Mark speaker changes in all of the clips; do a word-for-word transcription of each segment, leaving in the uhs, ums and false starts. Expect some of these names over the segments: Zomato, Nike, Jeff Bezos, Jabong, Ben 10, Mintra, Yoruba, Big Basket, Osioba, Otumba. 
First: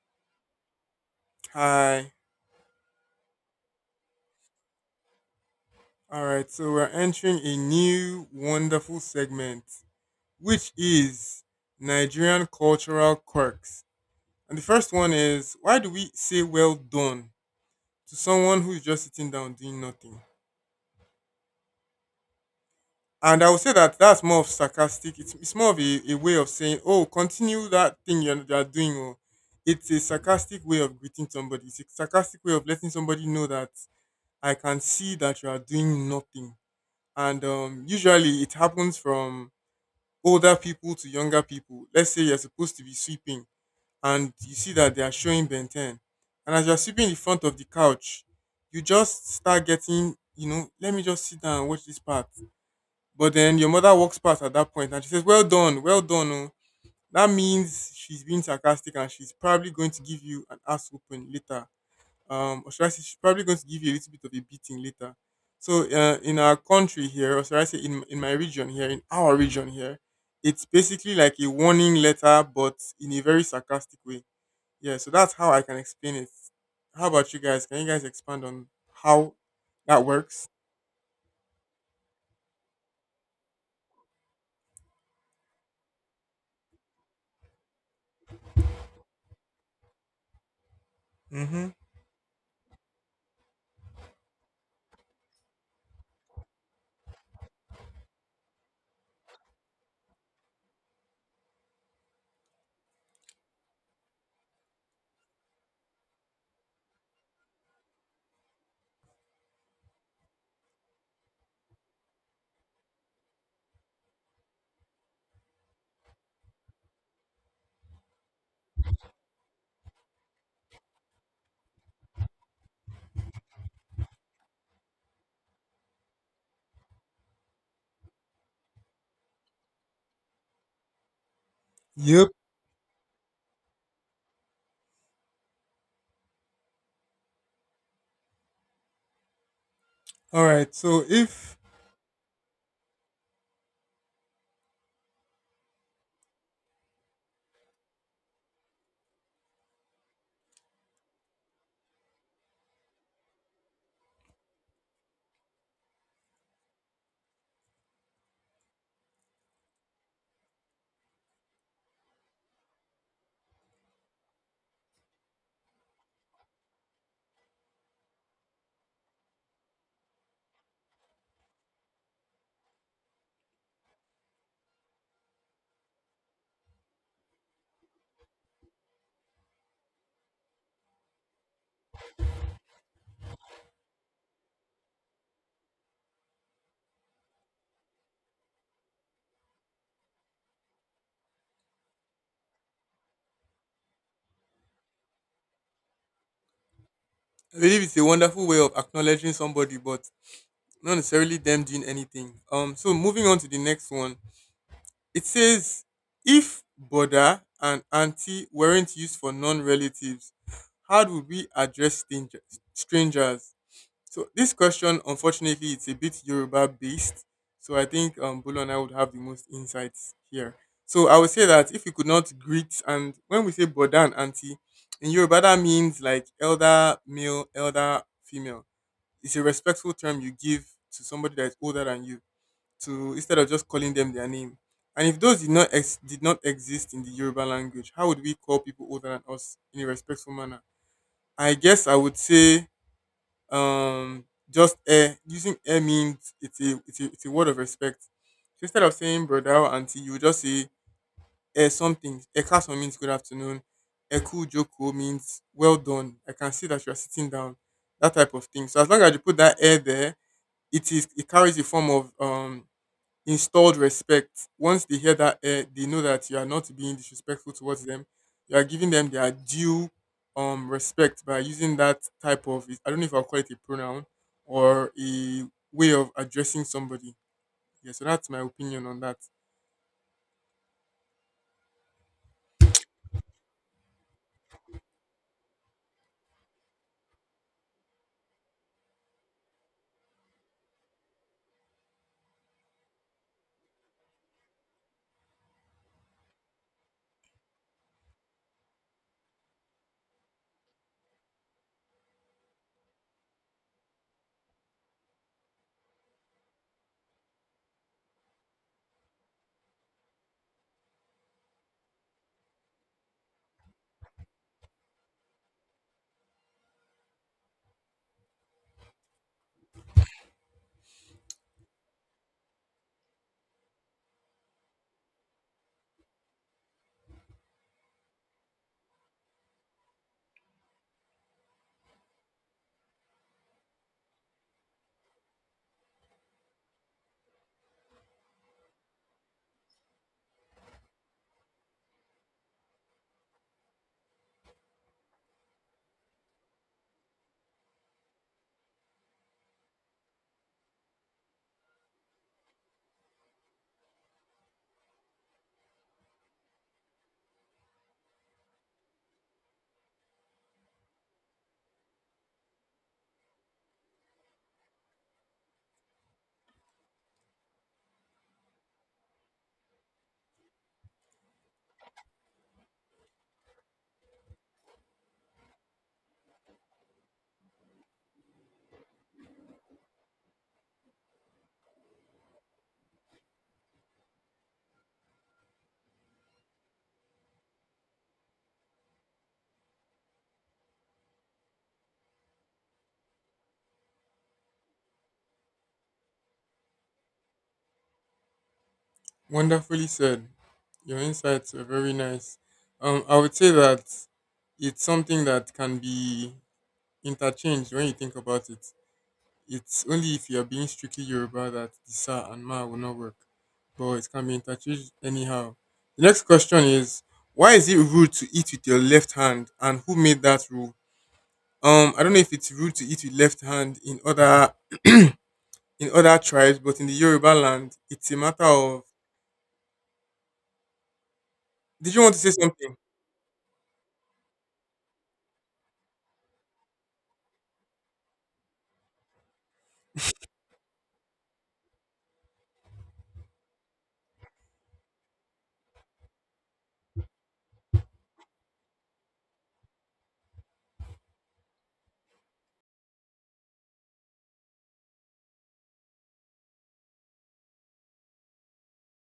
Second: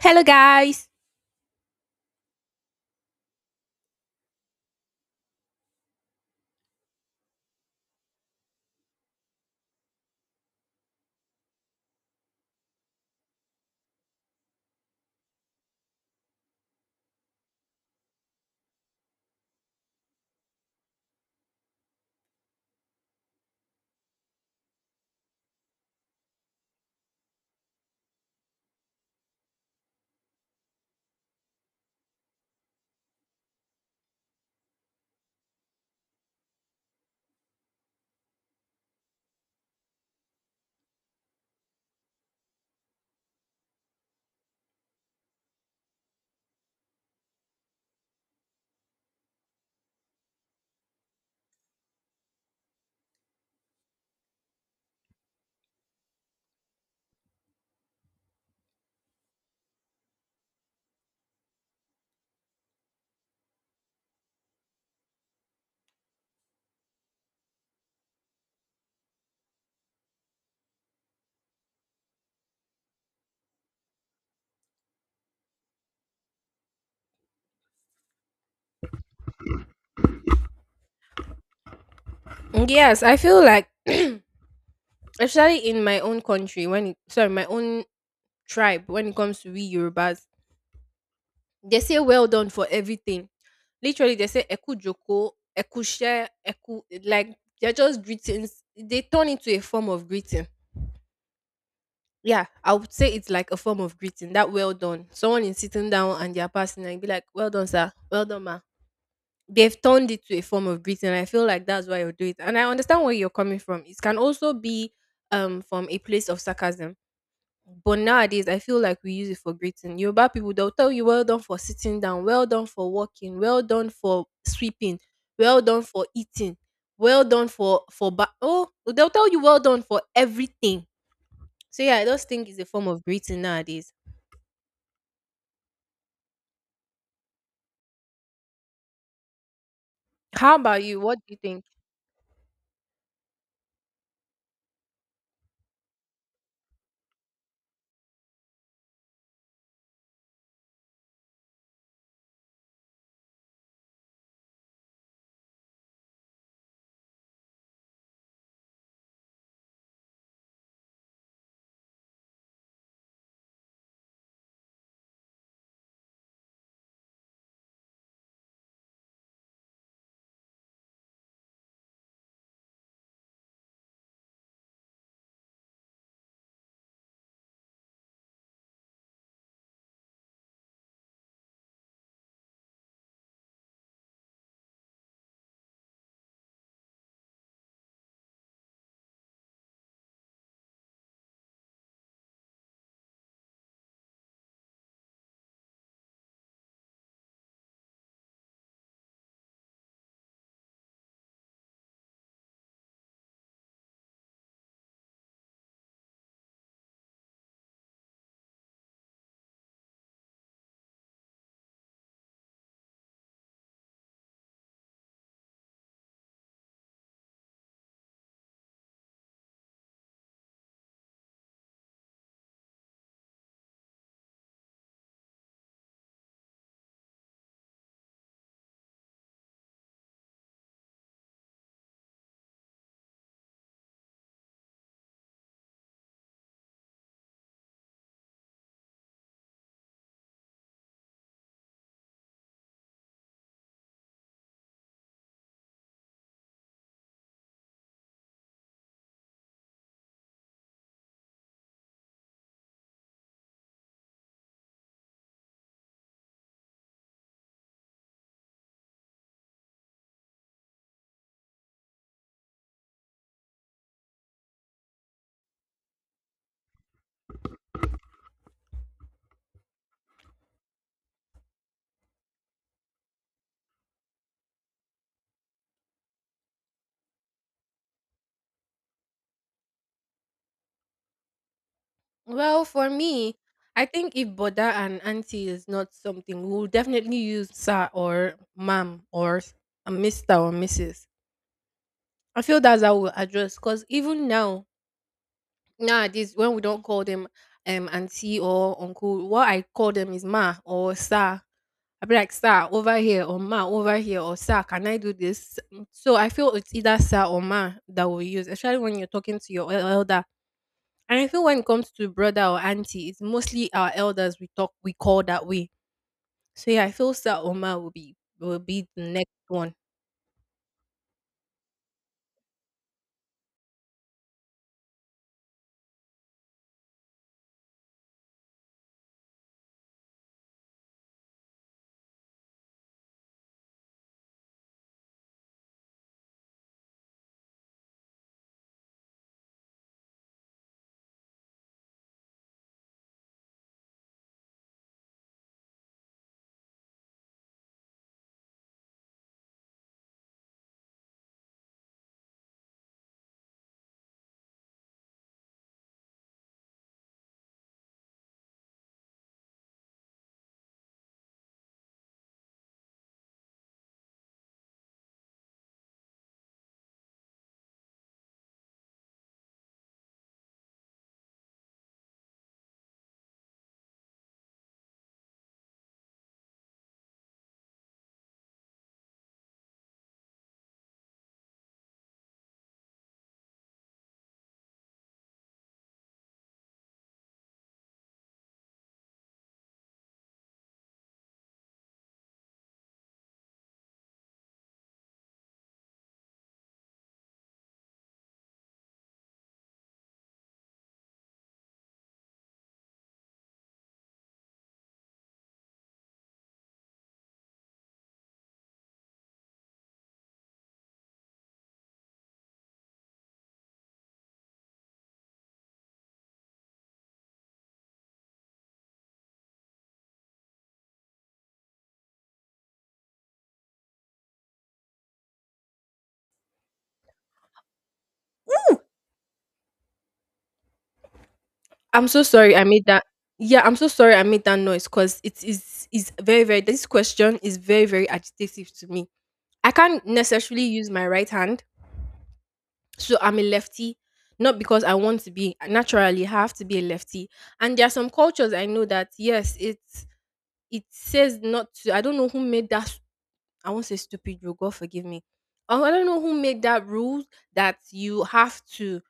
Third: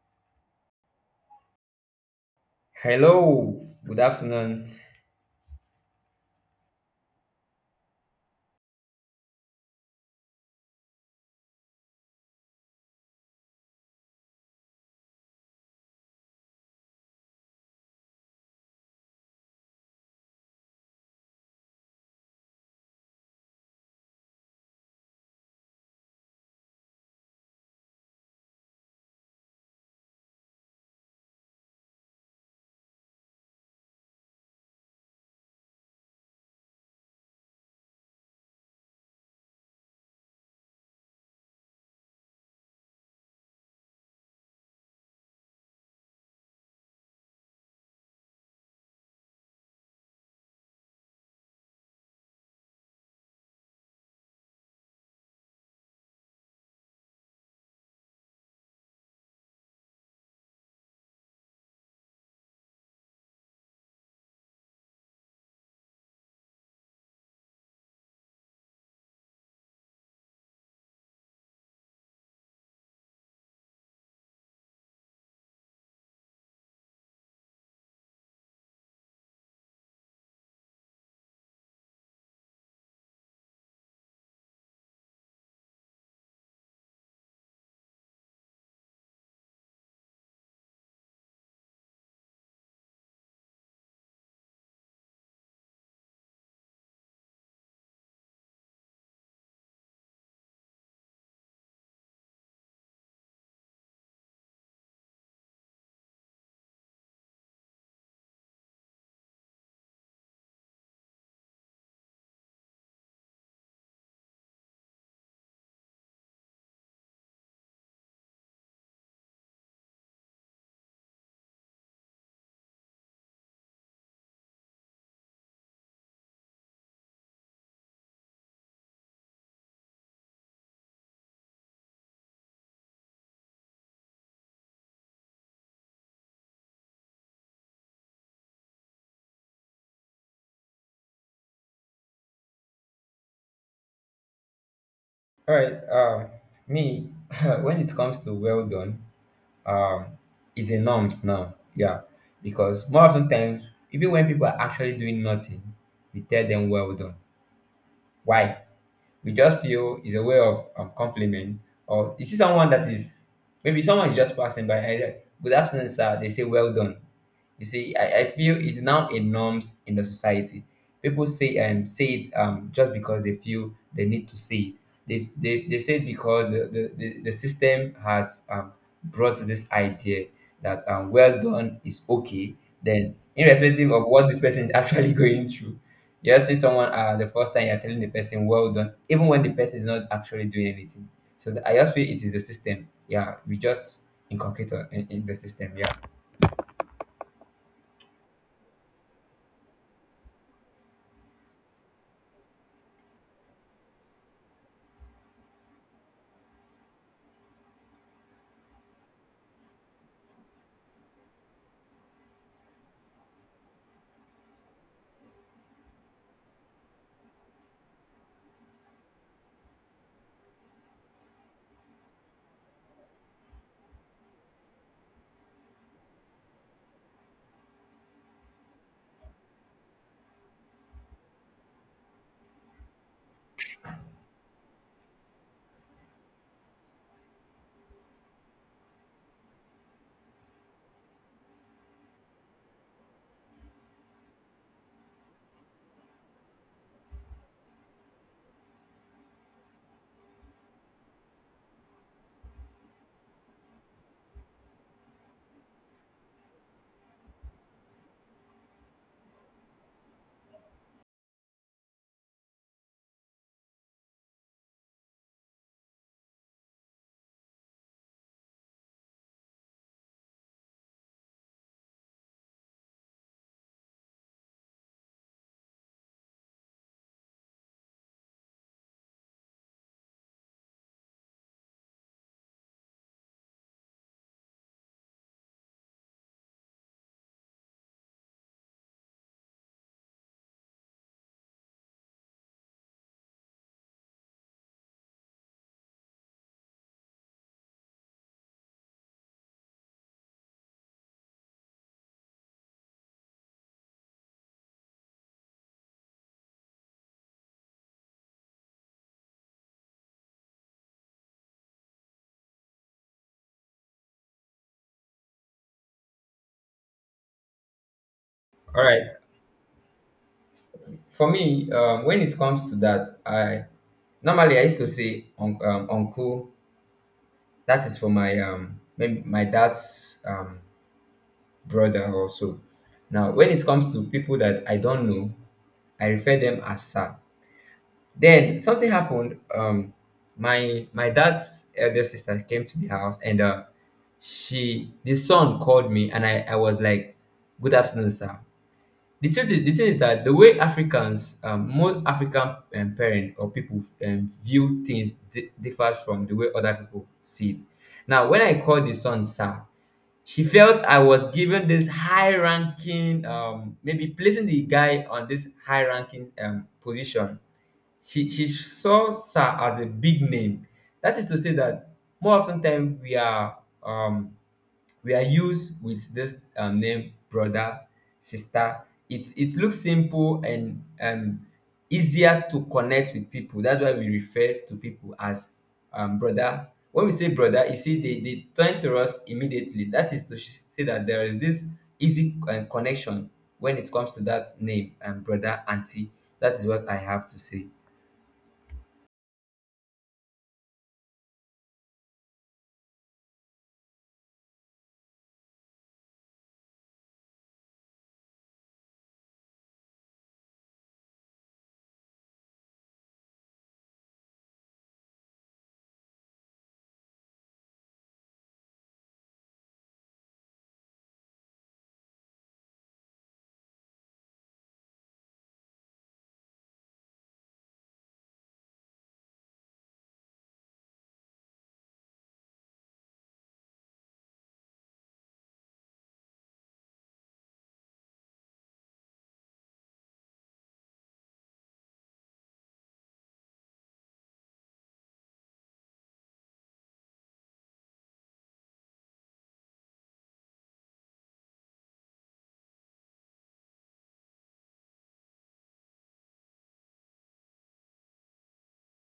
Speaker 1: Hello, guys.
Speaker 2: Hi.
Speaker 3: Hello, good afternoon.
Speaker 2: All right. So we're entering a new wonderful segment, which is Nigerian cultural quirks. And the first one is why do we say well done to someone who's just sitting down doing nothing? And I would say that that's more of sarcastic. It's, it's more of a, a way of saying, oh, continue that thing you're, you're doing. Or it's a sarcastic way of greeting somebody. It's a sarcastic way of letting somebody know that I can see that you are doing nothing. And um, usually it happens from older people to younger people. Let's say you're supposed to be sweeping and you see that they are showing Ben ten. And as you're sweeping the front of the couch, you just start getting, you know, let me just sit down and watch this part. But then your mother walks past at that point and she says, well done, well done. Oh. That means she's being sarcastic and she's probably going to give you an ass open later, um, or should I say she's probably going to give you a little bit of a beating later. So uh, in our country here, or should I say in in my region here, in our region here, it's basically like a warning letter, but in a very sarcastic way. Yeah, so that's how I can explain it. How about you guys? Can you guys expand on how that works?
Speaker 1: Mm, yes, I feel like, especially in my own country, when it, sorry, my own tribe, when it comes to we Yorubas,
Speaker 2: Mm-hmm.
Speaker 1: they say well done for everything. Literally, they say eku joko, eku share, eku like they're just greetings. They turn into a form of greeting. Yeah, I would say it's like a form of greeting. That well done. Someone is sitting down and they're passing and be like, well done, sir. Well done, ma. They've turned it to a form of greeting. I feel like that's why you do it. And I understand where you're coming from. It can also be um from a place of sarcasm. But nowadays I feel like we use it for greeting. Yoruba people they'll tell you well done for sitting down, well done for walking, well done for sweeping, well done for eating, well done for for ba- oh they'll tell you well done for everything. So yeah, I just
Speaker 2: Yep.
Speaker 1: think it's a form of greeting nowadays.
Speaker 2: All
Speaker 1: How
Speaker 2: right.
Speaker 1: about you?
Speaker 2: So
Speaker 1: What do you
Speaker 2: if
Speaker 1: think?
Speaker 3: All right, um, me, when it comes to well done, um, it's a norms now, yeah, because more often times, even when people are actually doing nothing, we tell them well done. Why? We just feel is a way of um, compliment, or you see someone that is maybe someone is just passing by either good afternoon sir they say well done. You see i, I feel it's now a norms in the society. People say um say it um just because they feel they need to say it. They they, they say it because the, the, the, the system has um brought this idea that um well done is okay, then irrespective of what this person is actually going through. You just see someone uh, the first time you're telling the person well done, even when the person is not actually doing anything. So th- I just feel it is the system. Yeah, we just inculcate on- in, in the system. Yeah.
Speaker 2: I believe it's a wonderful way of acknowledging somebody, but not necessarily them doing anything. Um. So moving on to the next one. It says, if Boda and Auntie weren't used for non relatives, how do we address stranger- strangers? So this question, unfortunately, it's a bit Yoruba based. So I think um, Bolo and I would have the most insights here. So I would say that if you could not greet, and when we say Boda and Auntie, in Yoruba, that means like elder male, elder female. It's a respectful term you give to somebody that is older than you to instead of just calling them their name. And if those did not ex- did not exist in the Yoruba language, how would we call people older than us in a respectful manner? I guess I would say um just air. Using air means it's a it's a, it's a word of respect. So instead of saying brother or auntie, you would just say air something. Ekason means good afternoon. Eku joko means well done. I can see that you are sitting down. That type of thing. So as long as you put that air there, it is it carries a form of um installed respect. Once they hear that air, they know that you are not being disrespectful towards them. You are giving them their due um respect by using that type of, I don't know if I'll call it a pronoun or a way of addressing somebody. Yeah, so that's my opinion on that.
Speaker 1: Well, for me, I think if boda and auntie is not something, we'll definitely use sir or ma'am or s- a mister or missus. I feel that's how we'll address because even now, nowadays, when we don't call them um auntie or uncle, what I call them is ma or sir. I be like, sir, over here, or ma, over here, or sir, can I do this? Mm, so I feel it's either sir or ma that we use, especially when you're talking to your elder, and I feel when it comes to brother or auntie, it's mostly our elders we talk we call that way. So yeah, I feel Sir Omar will be will
Speaker 3: All
Speaker 1: be
Speaker 3: right.
Speaker 1: the next one.
Speaker 3: For me, um, when it comes to that, I normally I used to say un- um, uncle. That is for my um maybe my dad's um brother also. Now, when it comes to people that I don't know, I refer them as sir. Then something happened. Um, my my dad's elder sister came to the house, and uh, she the son called me, and I, I was like, "Good afternoon, sir." The truth is, the thing is that the way Africans, um, most African um, parents or people um, view things di- differs from the way other people see it. Now, when I called the son, sir, she felt I was given this high ranking, um, maybe placing the guy on this high ranking um, position. She, she saw Sir as a big name. That is to say that more often time we are um, we are used with this um, name brother, sister. It it looks simple and um, easier to connect with people. That's why we refer to people as um, brother. When we say brother, you see they, they turn to us immediately. That is to sh- say that there is this easy uh, connection when it comes to that name and brother auntie. That is what I have to say.
Speaker 2: Wonderfully said. Your insights were very nice. Um, I would say that it's something that can be interchanged when you think about it. It's only if you're being strictly Yoruba that the sa and ma will not work. But it can be interchanged anyhow. The next question is why is it rude to eat with your left hand and who made that rule? Um, I don't know if it's rude to eat with left hand in other in other tribes, but in the Yoruba land it's a matter
Speaker 1: Ooh,
Speaker 2: of, did you
Speaker 1: I'm
Speaker 2: want to
Speaker 1: so
Speaker 2: say
Speaker 1: sorry I
Speaker 2: something?
Speaker 1: made that. Yeah, I'm so sorry I made that noise because it is is very very this question is very very agitative to me. I can't necessarily use my right hand, so I'm a lefty. Not because I want to be naturally, I have to be a lefty. And there are some cultures I know that yes, it's it says not to. I don't know who made that, I won't say stupid rule, God forgive me. Oh, I don't know who made that rule that you have to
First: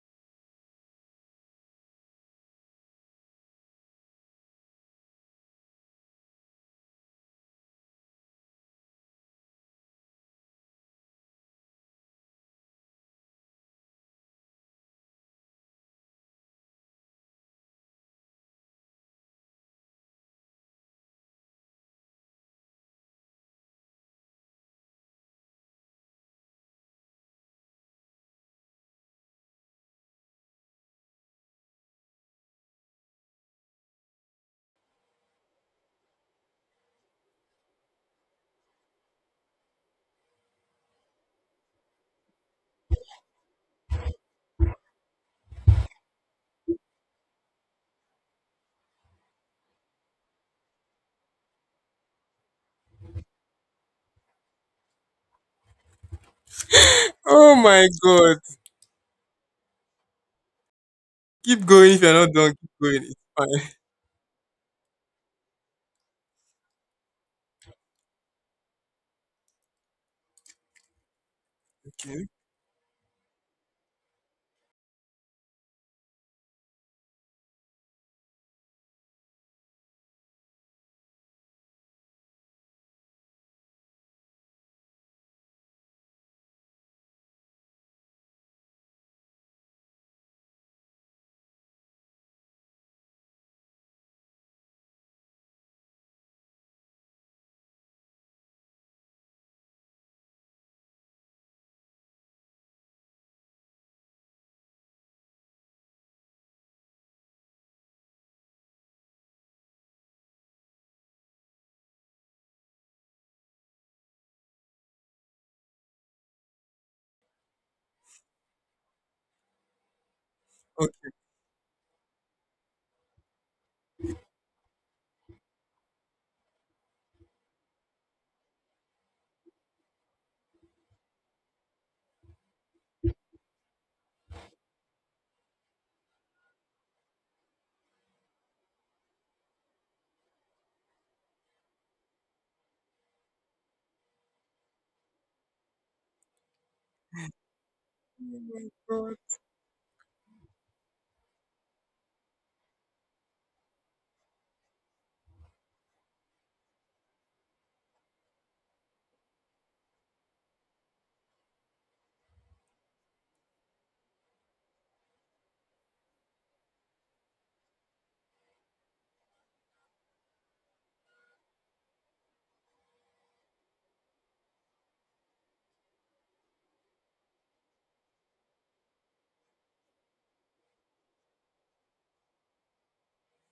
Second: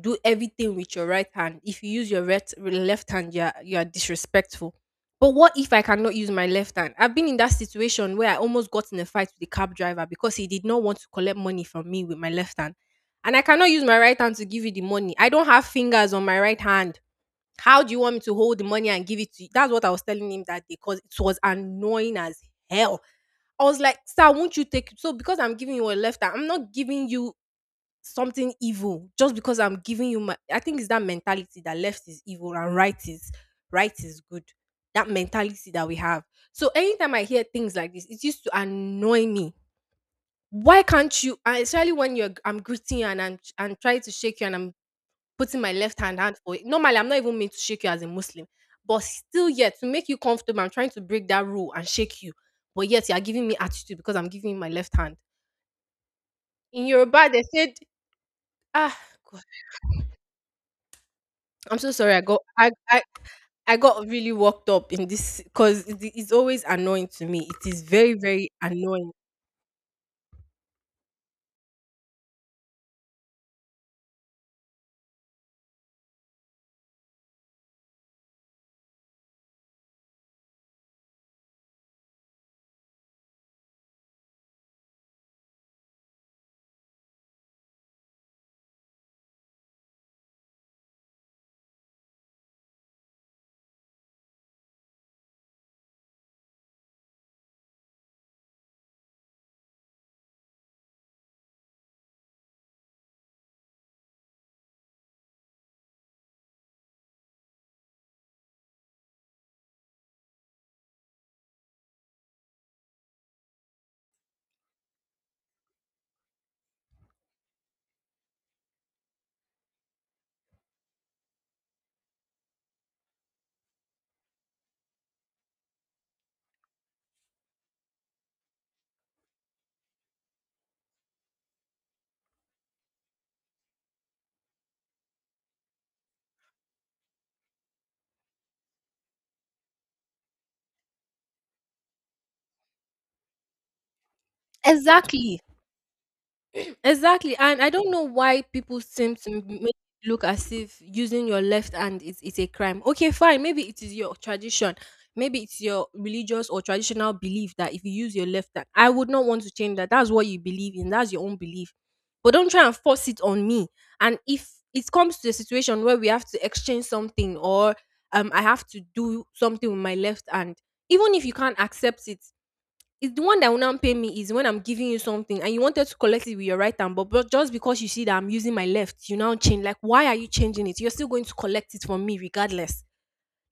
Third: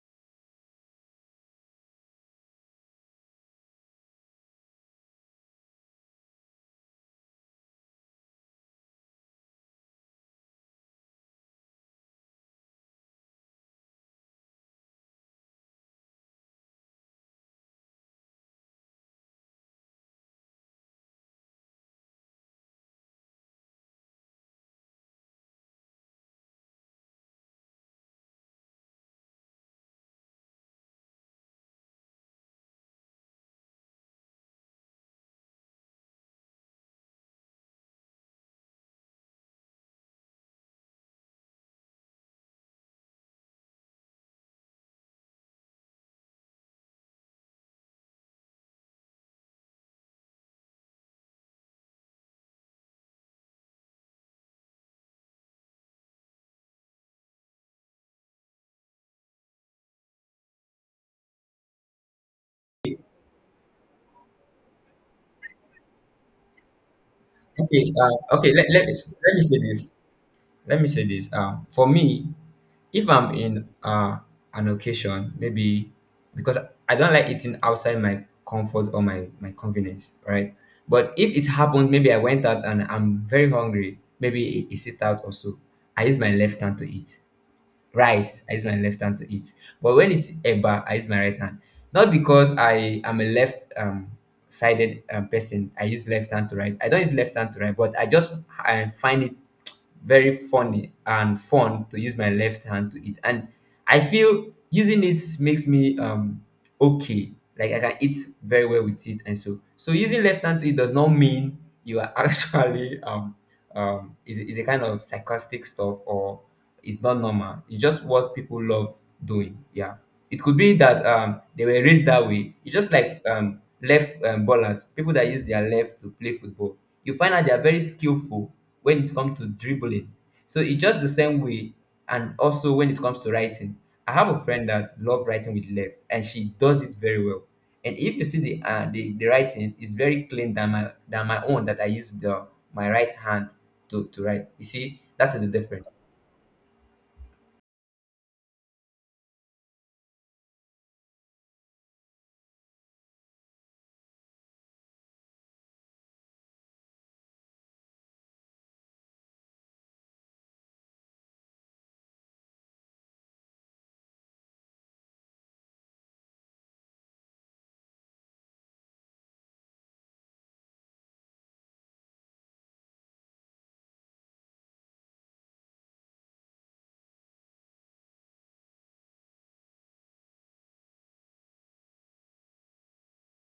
Speaker 1: do everything with your right hand. If you use your right, left hand, you're you're disrespectful. But what if I cannot use my left hand? I've been in that situation where I almost got in a fight with the cab driver because he did not want to collect money from me with my left hand. And I cannot use my right hand to give you the money. I don't have fingers on my right hand. How do you want me to hold the money and give it to you? That's what I was telling him that day because it was annoying as hell. I was like, sir, won't you take it? So because I'm giving you a left hand, I'm not giving you something evil just because I'm giving you my. I think it's that mentality that left is evil and right is right is good. That mentality that we have. So anytime I hear things like this, it used to annoy me. Why can't you? And especially when you're, I'm greeting you and I'm and trying to shake you and I'm putting my left hand hand for it. Normally, I'm not even meant to shake you as a Muslim, but still, yet to make you comfortable, I'm trying to break that rule and shake you. But yet, you are giving me attitude because I'm giving you my left hand. In Yoruba, they
Speaker 2: Oh
Speaker 1: said,
Speaker 2: my god.
Speaker 1: "Ah, God,
Speaker 2: Keep
Speaker 1: I'm so
Speaker 2: going if you're
Speaker 1: sorry. I
Speaker 2: not
Speaker 1: got
Speaker 2: done, keep
Speaker 1: I
Speaker 2: going.
Speaker 1: I,
Speaker 2: It's fine.
Speaker 1: I got really worked up in this because it's always annoying to me. It is
Speaker 3: Okay, uh,
Speaker 1: very very
Speaker 3: okay. Let, let me
Speaker 1: annoying.
Speaker 3: let me say this. Let me say this. Uh, for
Speaker 2: Okay.
Speaker 3: me, if I'm in uh, an occasion, maybe because I don't like eating outside my comfort or my my convenience, right? But if it happened, maybe I went out and I'm very hungry. Maybe I I sit out also. I use my left hand to eat rice. I use my left hand to eat, but when it's eba I use my right hand, not because I am a left um sided um, person. I use left hand to right, I don't use left hand to right, but I just I find it very funny and fun to use my left hand to eat, and I feel using it makes me um okay, like I can eat very well with it. And so so using left hand to eat does not mean you are actually um um, is, is a kind of sarcastic stuff, or it's not normal. It's just what people love doing. Yeah. It could be that
Speaker 2: Okay.
Speaker 3: um, they were raised that way. It's just like um, left um, ballers, people that use their left to play football. You find out they are very skillful when it comes to dribbling. So it's just the same way. And also when it comes to writing, I have a friend that love writing with left and she does it very well. And if you see the uh, the, the writing, it's very clean than my than my own that I use the my right hand to, to write. You see, that's
Speaker 1: Exactly.
Speaker 3: the difference.
Speaker 1: Exactly, and I don't know
Speaker 2: Oh
Speaker 1: why
Speaker 2: my
Speaker 1: people
Speaker 2: god.
Speaker 1: seem to m- make it look as if using your left hand is, is a crime. Okay, fine, maybe it is your tradition, maybe it's your religious or traditional belief that if you use your left hand, I would not want to change that. That's what you believe in, that's your own belief. But don't try and force it on me. And if it comes to a situation where we have to exchange something or um I have to do something with my left hand, even if you can't accept it, it's the one that will now pay me is when I'm giving you something and you wanted to collect it with your right hand, but, but just because you see that I'm using my left, you now change. Like, why are you changing it? You're still going to collect it from me regardless.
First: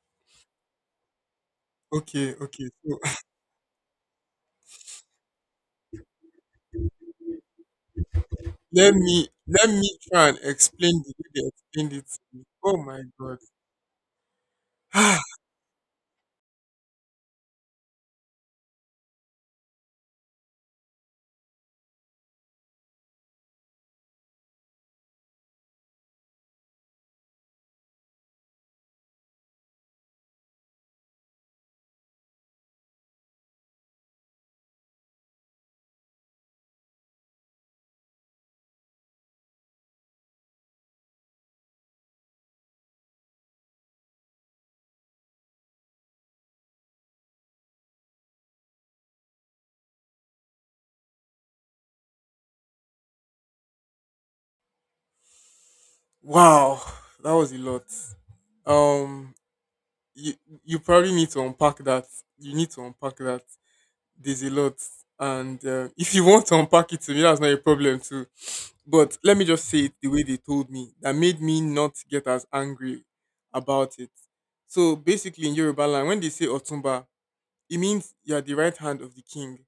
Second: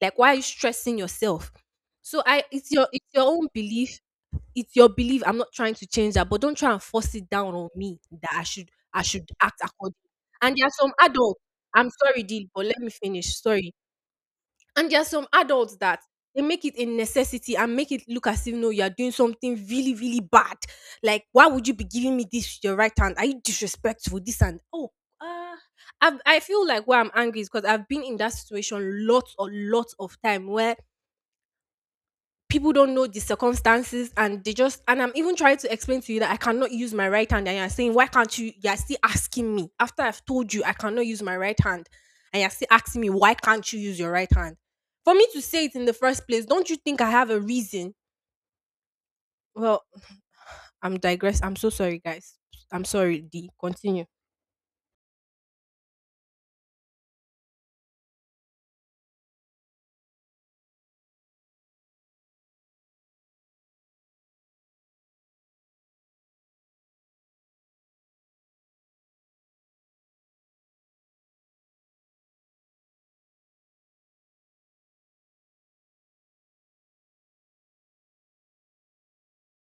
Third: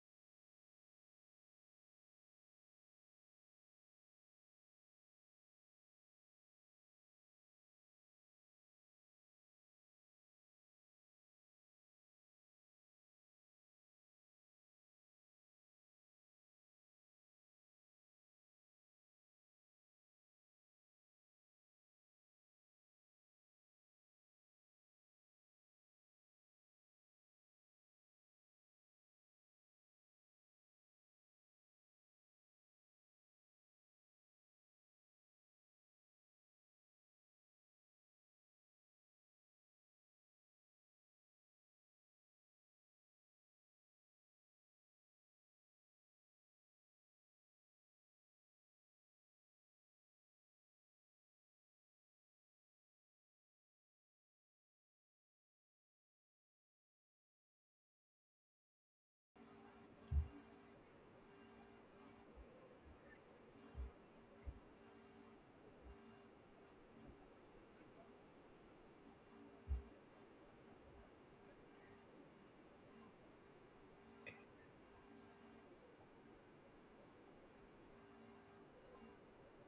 Speaker 1: Like, why are you stressing yourself? So
Speaker 2: Okay,
Speaker 1: I,
Speaker 2: okay.
Speaker 1: it's your,
Speaker 2: So
Speaker 1: it's your own belief. It's your belief. I'm not trying to change that, but don't try and force it down on me that I should,
Speaker 2: Let
Speaker 1: I
Speaker 2: me
Speaker 1: should act
Speaker 2: let
Speaker 1: accordingly.
Speaker 2: me try and
Speaker 1: And there are some
Speaker 2: explain the way
Speaker 1: adults.
Speaker 2: they
Speaker 1: I'm
Speaker 2: explained it to
Speaker 1: sorry,
Speaker 2: me.
Speaker 1: Dee, but
Speaker 2: Oh
Speaker 1: let me
Speaker 2: my
Speaker 1: finish.
Speaker 2: god.
Speaker 1: Sorry, and there are some adults that they make it a necessity and make it look as if no, you are doing something really, really bad. Like, why would you be giving me this with your right hand? Are you disrespectful? This and oh, uh, I I feel like why I'm angry is because I've been in that situation lots or lots of time where people don't know the circumstances and they just and I'm even trying to explain to you that I cannot use my right hand, and you're saying why can't you, you're still asking me after I've told you I cannot use my right hand, and you're still asking me why can't you use your right hand. For me to say it in the first place, don't you think I have a reason? Well, I'm digress, I'm so sorry guys. I'm sorry D, continue.
Speaker 2: Wow. That was a lot. Um you you probably need to unpack that. You need to unpack that. There's a lot. And uh, if you want to unpack it to me, that's not a problem too. But let me just say it the way they told me. That made me not get as angry about it. So basically in Yoruba land, when they say Otumba, it means you are the right hand of the king.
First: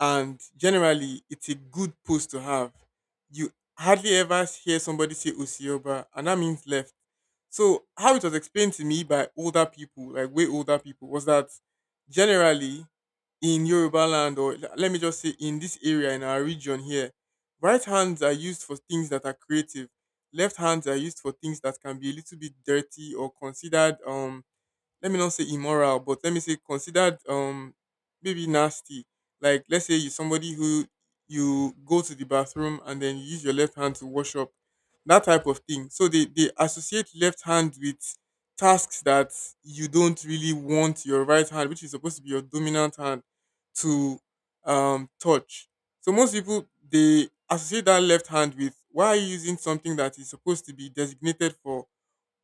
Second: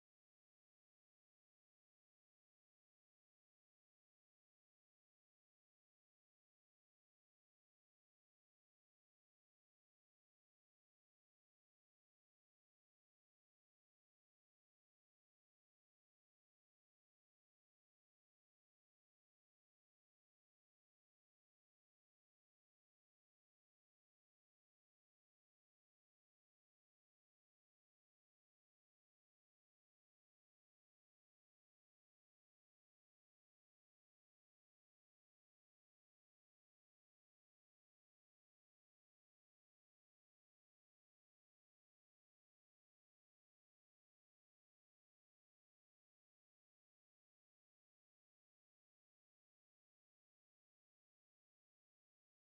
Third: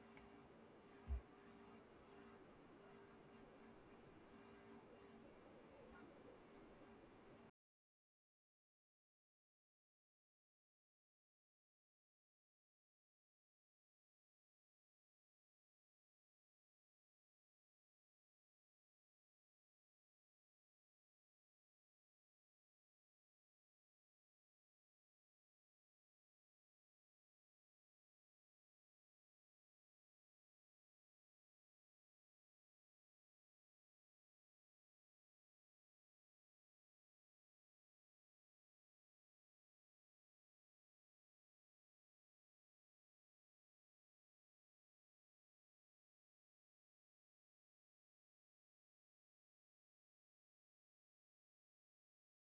Speaker 2: And generally it's a good post to have. You hardly ever hear somebody say Osioba, and that means left. So how it was explained to me by older people, like way older people, was that generally in Yoruba land, or l- let me just say in this area in our region here, right hands are used for things that are creative. Left hands are used for things that can be a little bit dirty or considered, um let me not say immoral, but let me say considered um maybe nasty. Like let's say you somebody who, you go to the bathroom and then you use your left hand to wash up, that type of thing. So they, they associate left hand with tasks that you don't really want your right hand, which is supposed to be your dominant hand, to um touch. So most people they associate that left hand with why are you using something that is supposed to be designated for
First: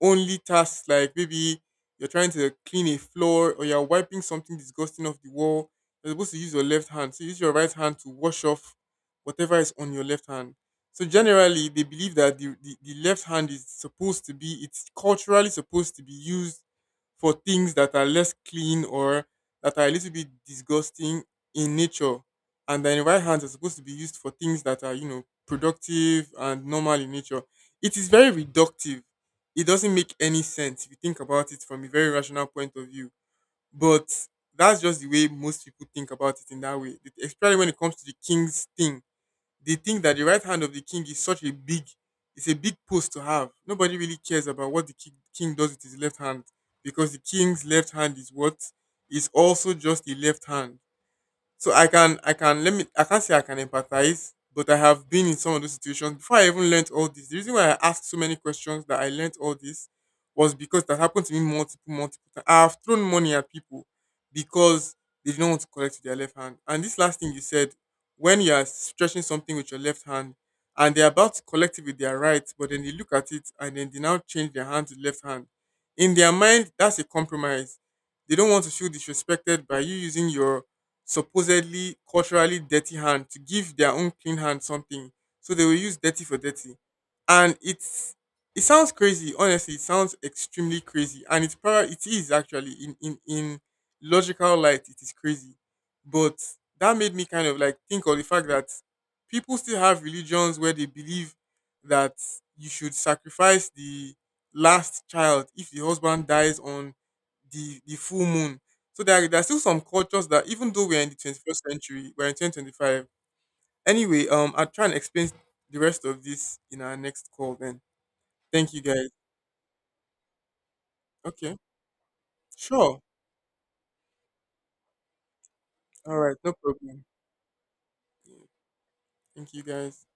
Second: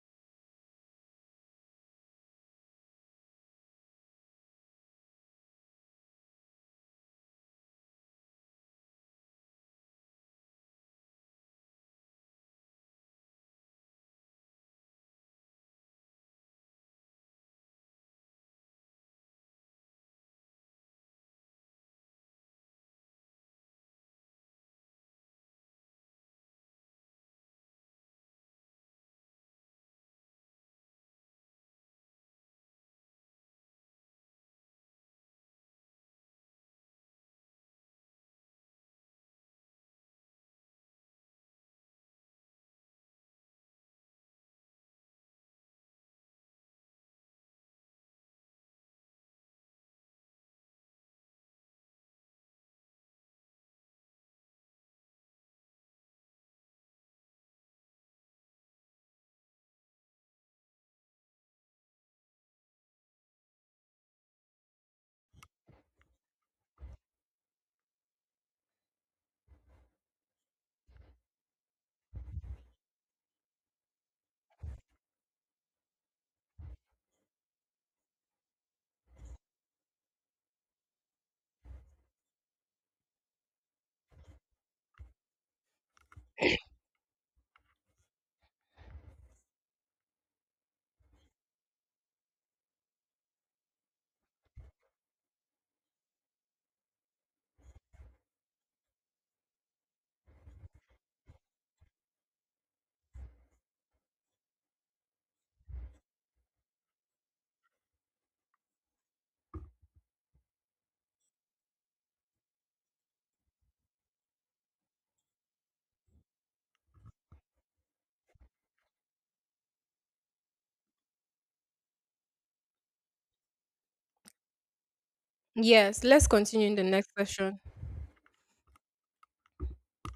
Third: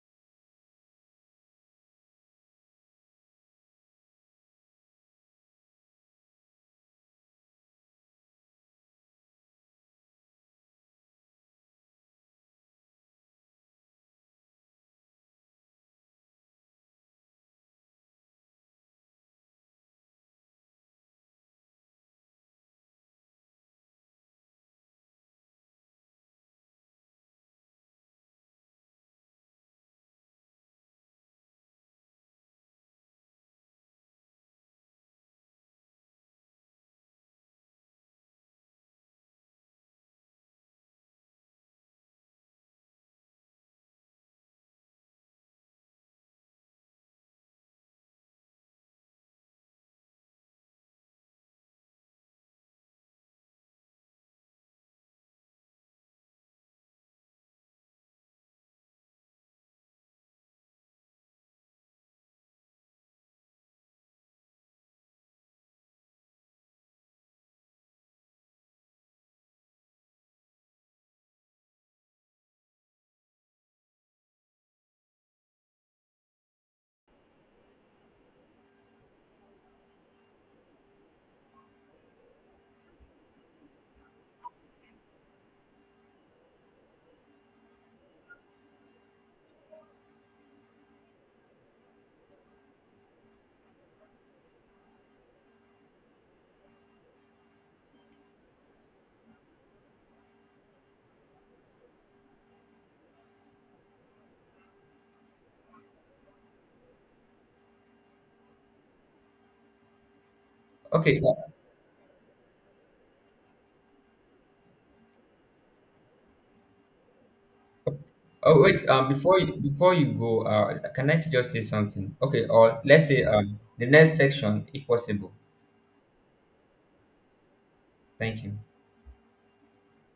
Speaker 2: only tasks like maybe you're trying to clean a floor or you're wiping something disgusting off the wall. You're supposed to use your left hand. So use your right hand to wash off whatever is on your left hand. So generally, they believe that the, the, the left hand is supposed to be, it's culturally supposed to be used for things that are less clean or that are a little bit disgusting in nature. And then the right hand is supposed to be used for things that are, you know, productive and normal in nature. It is very reductive, it doesn't make any sense if you think about it from a very rational point of view. But that's just the way most people think about it in that way. Especially when it comes to the king's thing. They think that the right hand of the king is such a big, it's a big post to have. Nobody really cares about what the ki- king does with his left hand because the king's left hand is what is also just a left hand. So I can I can let me, I can't say I can empathize, but I have been in some of those situations before I even learnt all this. The reason why I asked so many questions that I learnt all this was because that happened to me multiple, multiple times. I have thrown money at people because they didn't want to collect with their left hand. And this last thing you said, when you are stretching something with your left hand and they're about to collect it with their right, but then they look at it and then they now change their hand to left hand. In their mind, that's a compromise. They don't want to feel disrespected by you using your supposedly culturally dirty hand to give their own clean hand something. So they will use dirty for dirty. And it's, it sounds crazy, honestly, it sounds extremely crazy. And it's probably, it is actually in, in, in logical light, it is crazy. But that made me kind of like think of the fact that people still have religions where they believe that you should sacrifice the last child if the husband dies on the the full moon. So there, are- there are still some cultures that even though we're in the
Speaker 3: Okay. uh,
Speaker 2: twenty-first century, we're in twenty twenty-five. Anyway, um, I'll try and explain the rest of this in our next call then.
Speaker 3: oh
Speaker 2: Thank you
Speaker 3: wait. Um,
Speaker 2: guys.
Speaker 3: before you, before you go, uh, can I just
Speaker 2: Okay.
Speaker 3: say something? Okay. Or
Speaker 2: Sure.
Speaker 3: let's say um the next section, if possible.
Speaker 1: Yes,
Speaker 2: All
Speaker 1: let's
Speaker 2: right. No
Speaker 1: continue in the
Speaker 2: problem.
Speaker 1: next session.
Speaker 2: Yeah.
Speaker 3: Thank you.
Speaker 2: Thank you guys.